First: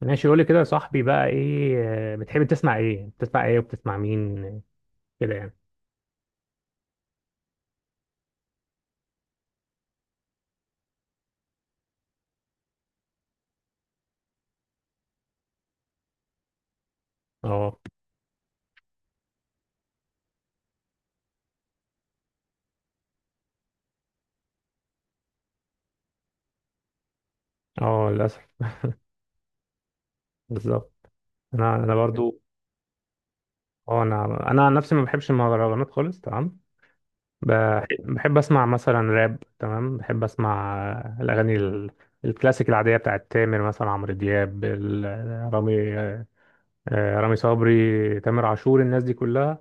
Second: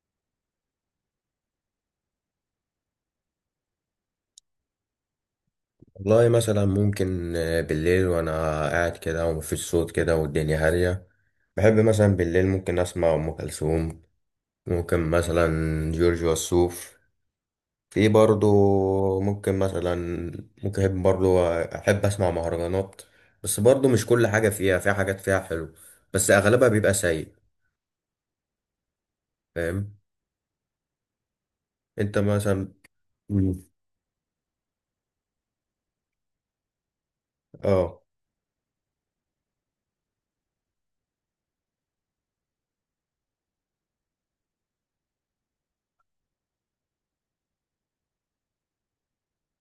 ماشي قولي كده يا صاحبي بقى ايه. بتحب تسمع ايه بتسمع ايه وبتسمع مين كده يعني. والله مثلا ممكن بالليل وانا قاعد كده ومفيش صوت كده والدنيا هادية. بحب مثلا بالليل ممكن اسمع ام كلثوم، ممكن مثلا جورج وسوف، اه في برضو. ممكن مثلا ممكن احب برضو احب اسمع مهرجانات، بس برضو مش كل حاجة فيها، في حاجات فيها حلو بس اغلبها بيبقى سيء. اه للاسف. فاهم. بالظبط. انا انت برضو. مثلا. مم. اه انا عن نفسي ما بحبش المهرجانات خالص. تمام. اه، بحب اسمع مثلا راب. تمام بحب اسمع الاغاني الكلاسيك العاديه بتاعت تامر مثلا عمرو دياب رامي، رامي صبري تامر عاشور الناس دي كلها.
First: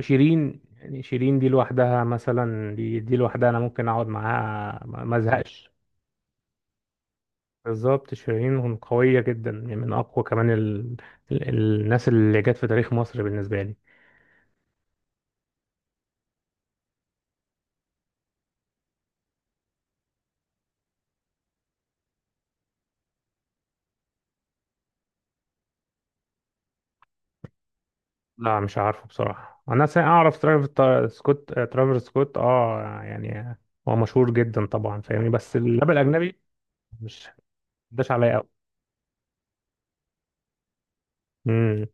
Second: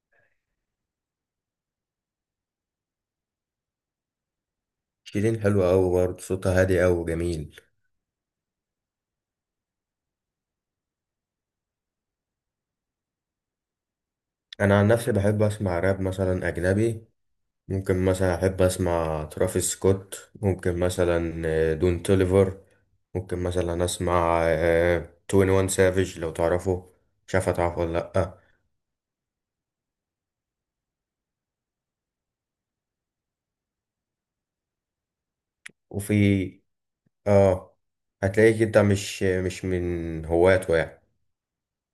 شيرين، يعني شيرين دي لوحدها، مثلا دي لوحدها انا ممكن اقعد معاها ما شيرين حلوة ازهقش. أوي برضه، صوتها هادي أوي وجميل. بالظبط شيرين قوية جدا، يعني من أقوى كمان ال... الناس اللي جت في تاريخ مصر بالنسبة لي. أنا عن نفسي بحب أسمع راب مثلا أجنبي، ممكن مثلا أحب أسمع ترافيس سكوت، ممكن مثلا دون توليفر، ممكن مثلا أسمع توين وان سافيج لو تعرفه. مش عارف هتعرفه ولا لأ. لا مش عارفه بصراحة، أنا أعرف سكوت، ترافر سكوت أه يعني. هو مشهور جدا طبعا فاهمني، بس الراب وفي الأجنبي مش آه، داش عليا هتلاقيك أوي. أنت مش من هواته يعني. امم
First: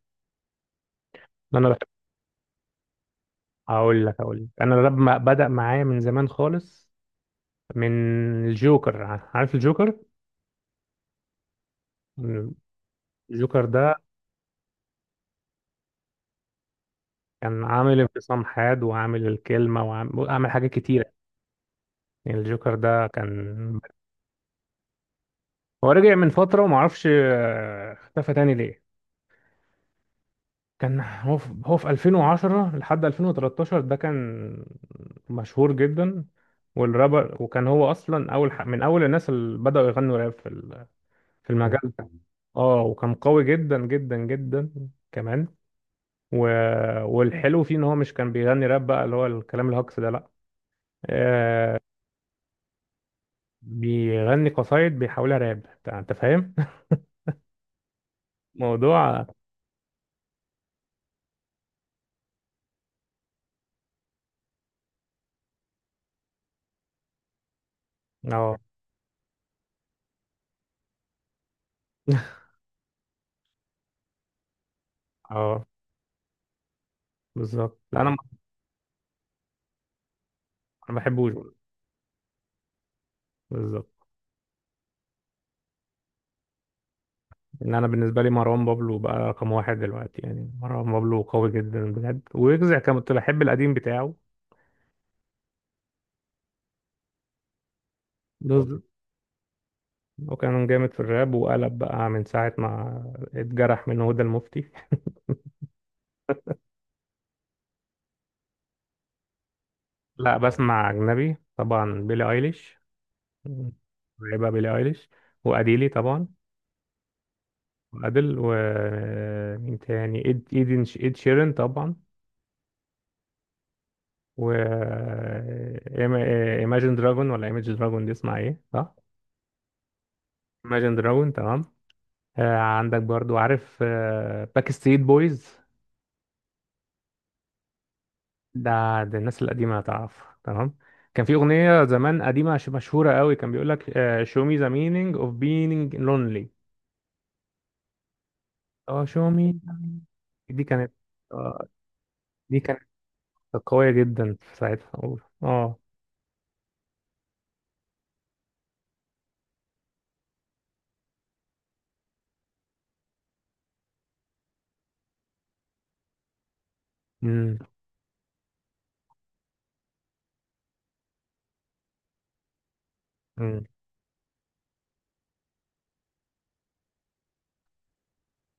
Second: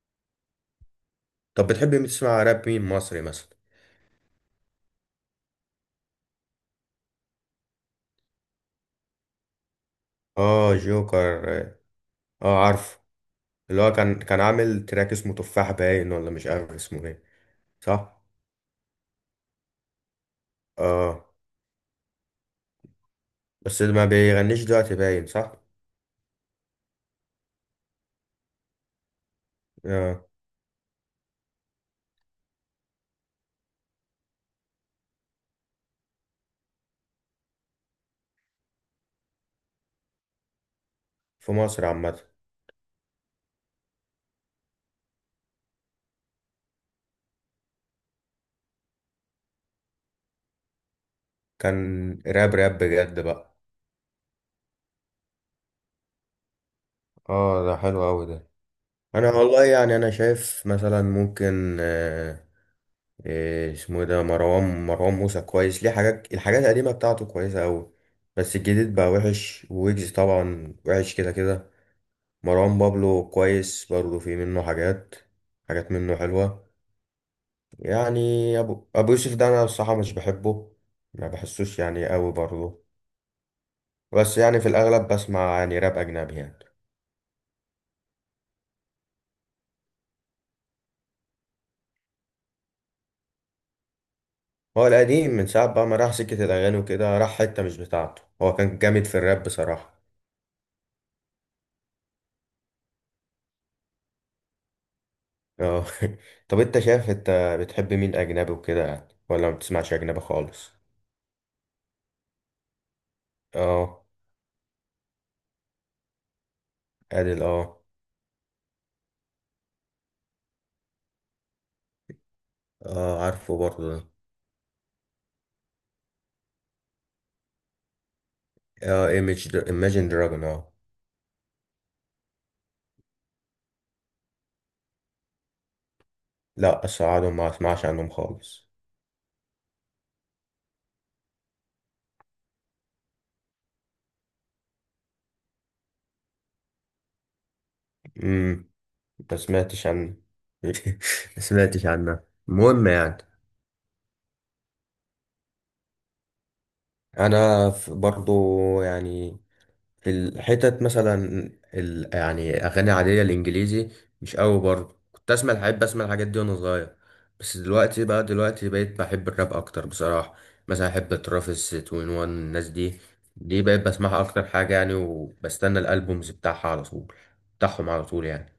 طب أنا بحب. بتحب تسمع راب مين مصري مثلا؟ أقول لك أنا الراب بدأ معايا من زمان خالص، من الجوكر، عارف الجوكر؟ آه جوكر، آه عارف. الجوكر اللي هو ده كان عامل تراك اسمه تفاح باين، ولا مش عارف اسمه ايه كان عامل صح؟ انفصام حاد، وعامل الكلمة، وعامل حاجات كتيرة. آه. يعني الجوكر ده كان، بس ما بيغنيش دلوقتي باين صح؟ هو رجع من فترة ومعرفش اختفى تاني ليه. آه. كان هو في 2010 لحد 2013، ده كان مشهور جدا والرابر، وكان هو أصلا أول من أول الناس اللي بدأوا يغنوا راب في في في المجال مصر ده. عامة. اه وكان قوي جدا جدا جدا كمان، و... والحلو فيه إن هو مش كان بيغني راب بقى اللي هو الكلام الهجص ده، لأ. آه، كان راب راب بجد بقى. بيغني قصايد بيحولها راب. أنت فاهم؟ اه ده حلو قوي ده. موضوع. انا والله يعني انا شايف مثلا ممكن إيه اسمه إيه ده، مروان موسى كويس. ليه الحاجات القديمه بتاعته كويسه قوي. بس اه الجديد بقى وحش، ويجز طبعا وحش كده كده. مروان بابلو كويس برضه، في منه حاجات، اه حاجات منه حلوه. بالظبط. لا انا يعني يعني ابو يوسف ده انا الصراحه مش بحبه. ما ما بحبوش برضه. بحسوش يعني قوي برضه. بالظبط. بس يعني في الاغلب بسمع يعني راب اجنبي يعني. ان انا بالنسبه لي مروان بابلو بقى رقم واحد دلوقتي، يعني مروان بابلو قوي جدا بجد، ويجزع كنت بحب القديم بتاعه. هو القديم من ساعة بقى ما راح سكة الأغاني وكده، راح حتة مش بتاعته. هو كان بالظبط. جامد في الراب بصراحة. وكان جامد في الراب، وقلب بقى من ساعه ما اتجرح من هدى المفتي. اه. طب انت شايف، انت بتحب مين أجنبي وكده يعني، ولا ما بتسمعش أجنبي لا خالص؟ بسمع اجنبي طبعا، بيلي ايليش اه. بقى، بيلي ايليش، واديلي طبعا، أديل اه. وادل، ومين تاني، ايدن، ايد شيرين طبعا. اه عارفه برضه ده. و إيما- إيماجين دراجون، ولا ايماجين دراجون، دي اسمها ايه صح؟ اه، ايماجين دراجون اه. Imagine Dragon، تمام. آه عندك برضو عارف آه باك ستريت بويز. لا أسعدهم، ما أسمعش عنهم خالص. ده ده الناس القديمة هتعرف، تمام. كان في أغنية زمان قديمة مشهورة قوي، كان بيقول لك آه show me the meaning of being lonely. امم اه show ما me. سمعتش عنه. دي كانت، ما آه، سمعتش عنه. دي كانت المهم يعني. قوية جدا في ساعتها. اه. أنا برضه يعني، الحتت مثلا، يعني اغاني عاديه الانجليزي مش قوي برضه. كنت اسمع بحب اسمع الحاجات دي وانا صغير. مم. بس دلوقتي بقيت بحب الراب اكتر بصراحه. مثلا احب ترافيس 21، الناس دي بقيت بسمعها اكتر حاجه يعني، وبستنى الالبومز بتاعها على طول بتاعهم على طول يعني.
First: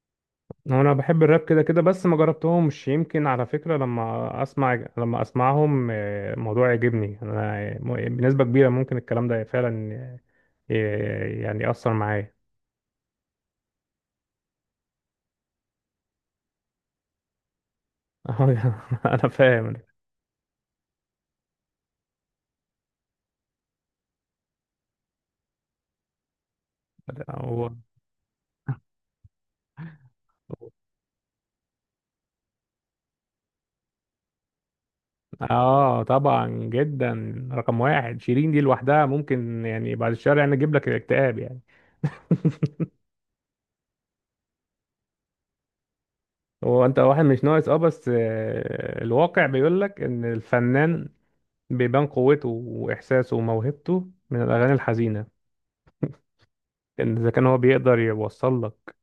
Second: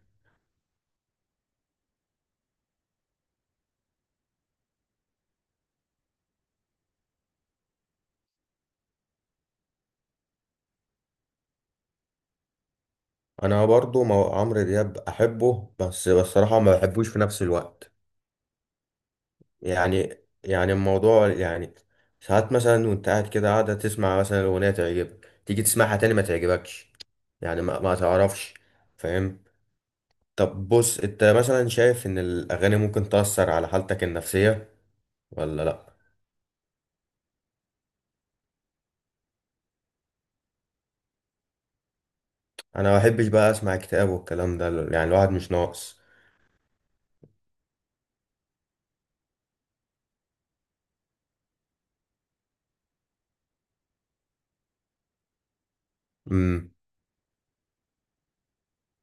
هو انا بحب الراب كده كده، بس ما جربتهمش، يمكن على فكرة لما اسمع، لما اسمعهم الموضوع يعجبني انا، بنسبة كبيرة ممكن الكلام ده فعلا يعني يأثر معايا. انا برضه عمرو دياب احبه، بس بصراحه ما بحبوش في نفس الوقت. انا فاهم. يعني الموضوع يعني. ساعات مثلا، وانت قاعدة تسمع مثلا أغنية تعجبك، تيجي تسمعها تاني ما تعجبكش. يعني هو ما تعرفش. فاهم. طب بص، انت مثلا شايف ان الأغاني ممكن تأثر على حالتك النفسية، ولا لأ؟ اه طبعا جدا، رقم واحد شيرين دي لوحدها ممكن يعني بعد الشهر يعني اجيب لك اكتئاب يعني. انا ما بحبش بقى اسمع اكتئاب والكلام ده، يعني الواحد مش ناقص. هو انت واحد مش ناقص، اه، بس الواقع بيقول لك ان الفنان بيبان قوته وإحساسه وموهبته من الأغاني الحزينة. امم. لأن إذا كان هو بيقدر يوصل لك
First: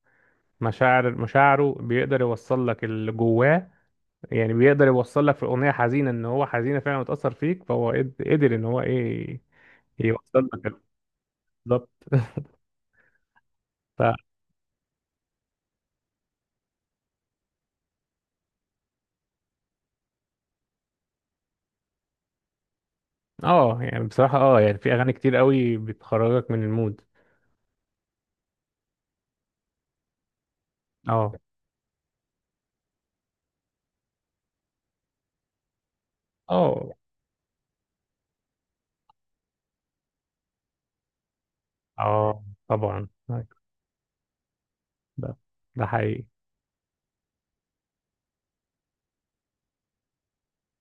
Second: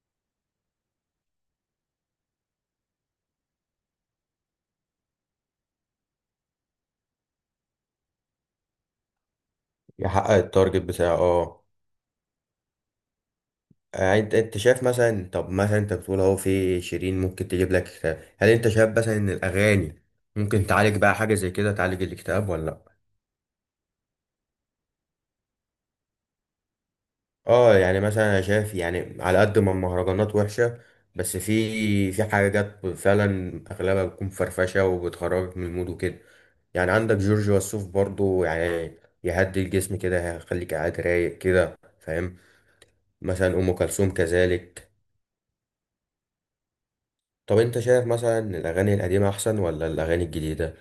مشاعره بيقدر يوصل لك اللي جواه، يعني بيقدر يوصل لك في أغنية حزينة إن هو حزينة فعلا متأثر فيك، فهو قدر إن هو إيه يحقق يوصل لك التارجت بتاعه اه. بالظبط. ف انت شايف مثلا، طب انت بتقول اهو في شيرين ممكن تجيب لك اكتئاب، هل انت شايف مثلا ان الاغاني ممكن تعالج بقى حاجه زي كده، تعالج الاكتئاب ولا لا؟ اه يعني بصراحة اه يعني في أغاني كتير قوي بتخرجك من المود. اه يعني مثلا انا شايف يعني، على قد ما المهرجانات وحشه، اه بس في حاجات فعلا اغلبها بتكون فرفشه وبتخرجك من المود وكده. يعني اه عندك جورج وسوف برضو يعني، يهدي الجسم كده، هيخليك قاعد رايق كده. فاهم. اه طبعا أيوة،. مثلا ام كلثوم كذلك. ده ده حقيقي. طب انت شايف مثلا ان الاغاني القديمه احسن ولا الاغاني الجديده؟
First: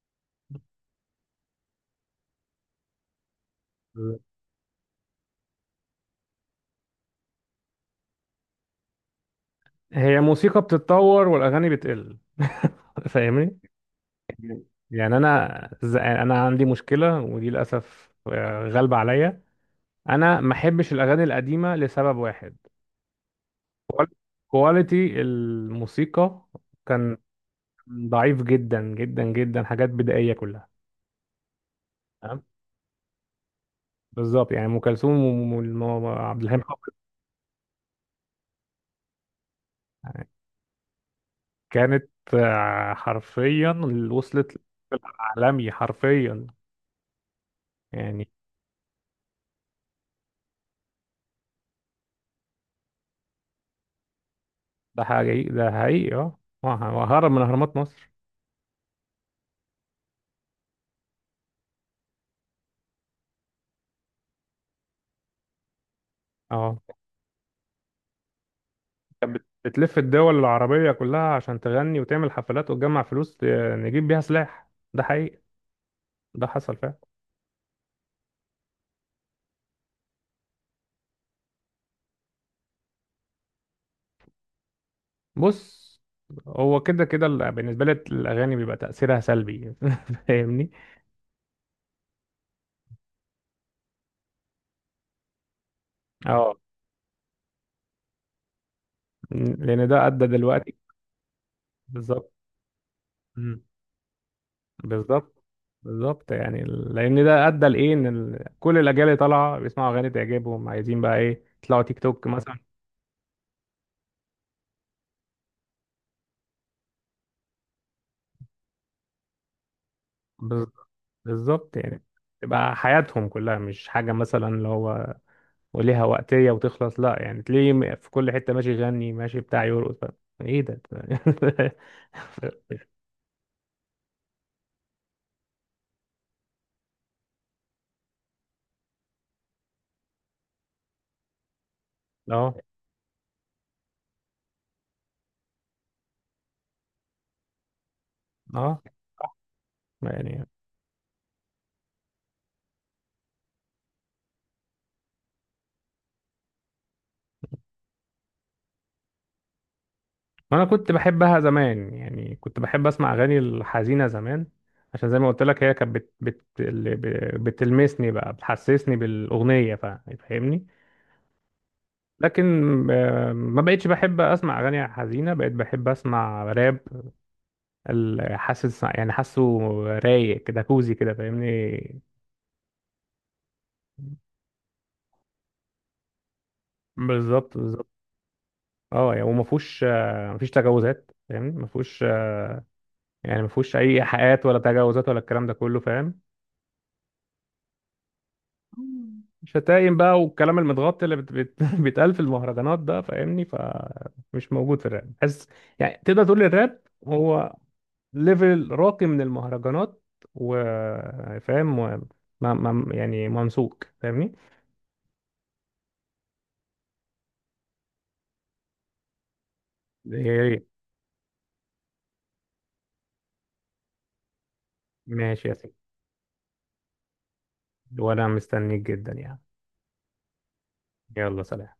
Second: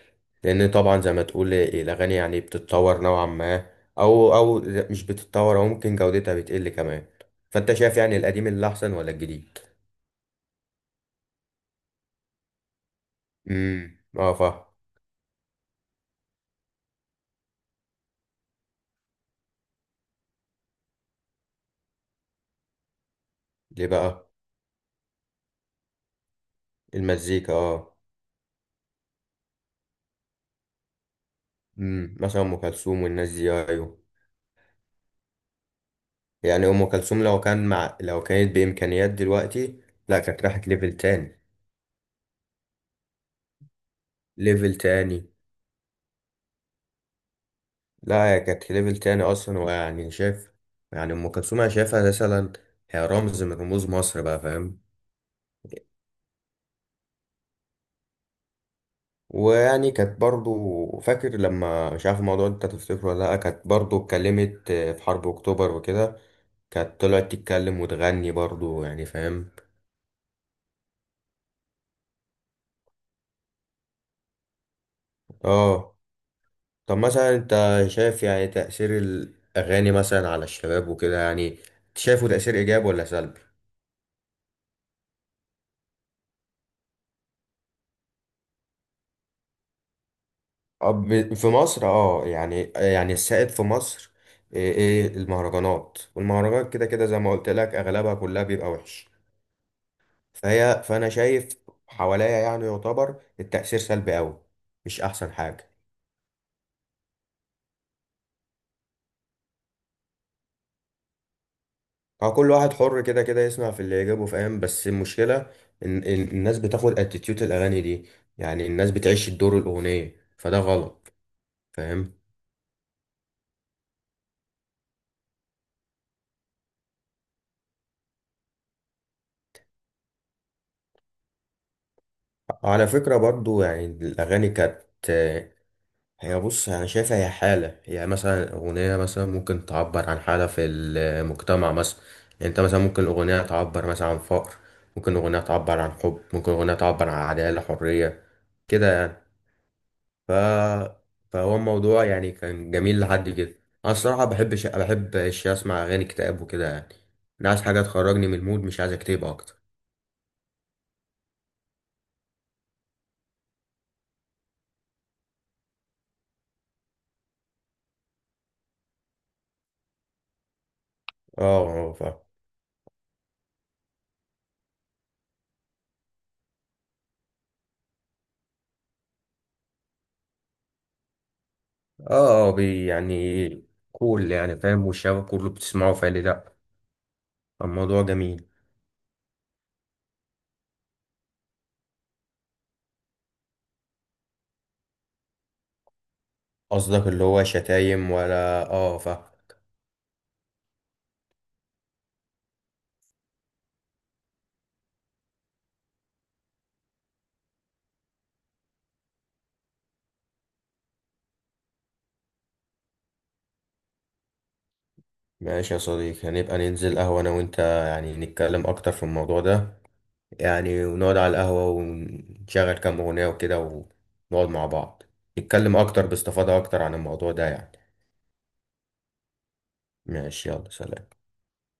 لان طبعا زي ما تقول الاغاني يعني بتتطور نوعا ما، او مش بتتطور، او ممكن جودتها بتقل كمان. فانت شايف يعني القديم اللي احسن ولا الجديد؟ هي موسيقى بتتطور والأغاني بتقل. فاهمني. امم، اه فاهم. يعني انا انا عندي مشكله ودي للاسف غالبه عليا. انا ما احبش الاغاني القديمه لسبب واحد، ليه بقى؟ كواليتي الموسيقى كان المزيكا اه. ضعيف جدا جدا جدا، حاجات بدائيه كلها. امم، مثلا تمام ام كلثوم والناس دي ايوه. بالظبط، يعني ام كلثوم وعبد الحليم يعني ام حافظ كلثوم، لو كانت بامكانيات دلوقتي، لا كانت راحت ليفل تاني. كانت حرفيا وصلت ليفل تاني. العالمي حرفيا يعني. لا، هي كانت ليفل تاني اصلا، ويعني شايف، يعني ام كلثوم انا شايفها مثلا هي رمز من رموز مصر بقى. فاهم. ده حقيقي ده حقيقي. اه وهرب من اهرامات مصر. ويعني كانت برضو، فاكر لما مش عارف، الموضوع انت تفتكره ولا لا، كانت برضو اتكلمت في حرب اكتوبر وكده. اه كانت طلعت تتكلم وتغني برضو يعني. كانت فاهم بتلف الدول العربية كلها عشان تغني وتعمل حفلات وتجمع فلوس نجيب بيها سلاح. ده حقيقي، اه. ده حصل طب فعلا. مثلا انت شايف يعني تأثير الاغاني مثلا على الشباب وكده يعني، شايفه تأثير ايجابي ولا سلبي؟ بص هو كده كده بالنسبة لي الأغاني بيبقى تأثيرها سلبي. فاهمني؟ في مصر اه يعني، يعني السائد في مصر ايه، المهرجانات. اه والمهرجانات كده كده زي ما قلت لك اغلبها كلها بيبقى وحش. لأن ده أدى دلوقتي. فانا شايف حواليا بالظبط. يعني، يعتبر مم. التأثير سلبي قوي. مش احسن بالظبط حاجة. بالظبط، يعني لأن ده أدى لإيه، إن كل الأجيال اللي طالعة بيسمعوا أغاني تعجبهم عايزين بقى إيه يطلعوا تيك توك هو كل مثلا. واحد حر كده كده يسمع في اللي يجيبه فاهم، بس المشكلة إن الناس بتاخد اتيتيود الاغاني دي، يعني الناس بتعيش الدور الاغنية فده بالظبط غلط. بالظبط يعني فاهم. تبقى حياتهم كلها، مش حاجة مثلا اللي هو وليها وقتية وتخلص، لا يعني تلاقيه في كل حتة ماشي يغني ماشي بتاع يرقص بقى. ايه ده على فكرة برضو يعني الاغاني كانت هي، بص انا شايفها هي حاله، هي مثلا اغنيه مثلا ممكن تعبر عن حاله في المجتمع مثلا. يعني اه انت مثلا ممكن اغنيه تعبر مثلا عن فقر، ممكن اغنيه تعبر عن حب، ممكن اغنيه تعبر عن عداله حريه، اه كده يعني. يعني. ف فهو الموضوع يعني كان جميل لحد كده. انا الصراحه بحب اسمع اغاني اكتئاب وكده يعني. انا عايز حاجه تخرجني من المود مش عايز اكتئب اكتر. انا كنت بحبها زمان، يعني كنت بحب اسمع اغاني الحزينة زمان، عشان زي ما قلت لك هي كانت اللي بتلمسني بقى بتحسسني بالأغنية فاهمني. اه اه فاهم. لكن ما بقتش بحب اسمع اغاني حزينة، بقيت بحب اسمع راب حاسس يعني حاسه رايق كده، كوزي كده فاهمني. اه اه، يعني كول يعني، فاهم، والشباب كله بتسمعه فقال لي لا. بالظبط بالظبط. الموضوع جميل. اه يعني وما فيهوش ما فيش تجاوزات فاهمني، ما فيهوش يعني ما فيهوش اي ايحاءات ولا تجاوزات ولا الكلام ده كله فاهم. قصدك اللي هو شتايم ولا اه فاهم. شتايم بقى والكلام المتغطي اللي بيتقال في المهرجانات ده فاهمني، فمش موجود في الراب. بس يعني تقدر تقول الراب هو ليفل راقي من المهرجانات، وفاهم و... ما... ما... يعني ممسوك فاهمني. ماشي يا صديقي، هنبقى ننزل قهوة أنا وأنت، يعني نتكلم أكتر في الموضوع ده إيه،. يعني، ونقعد على القهوة، ونشغل كام أغنية وكده، ونقعد مع بعض، ماشي يا سيدي نتكلم أكتر باستفاضة أكتر عن الموضوع ده يعني. وانا مستنيك جدا يعني. ماشي يلا سلام. يلا سلام.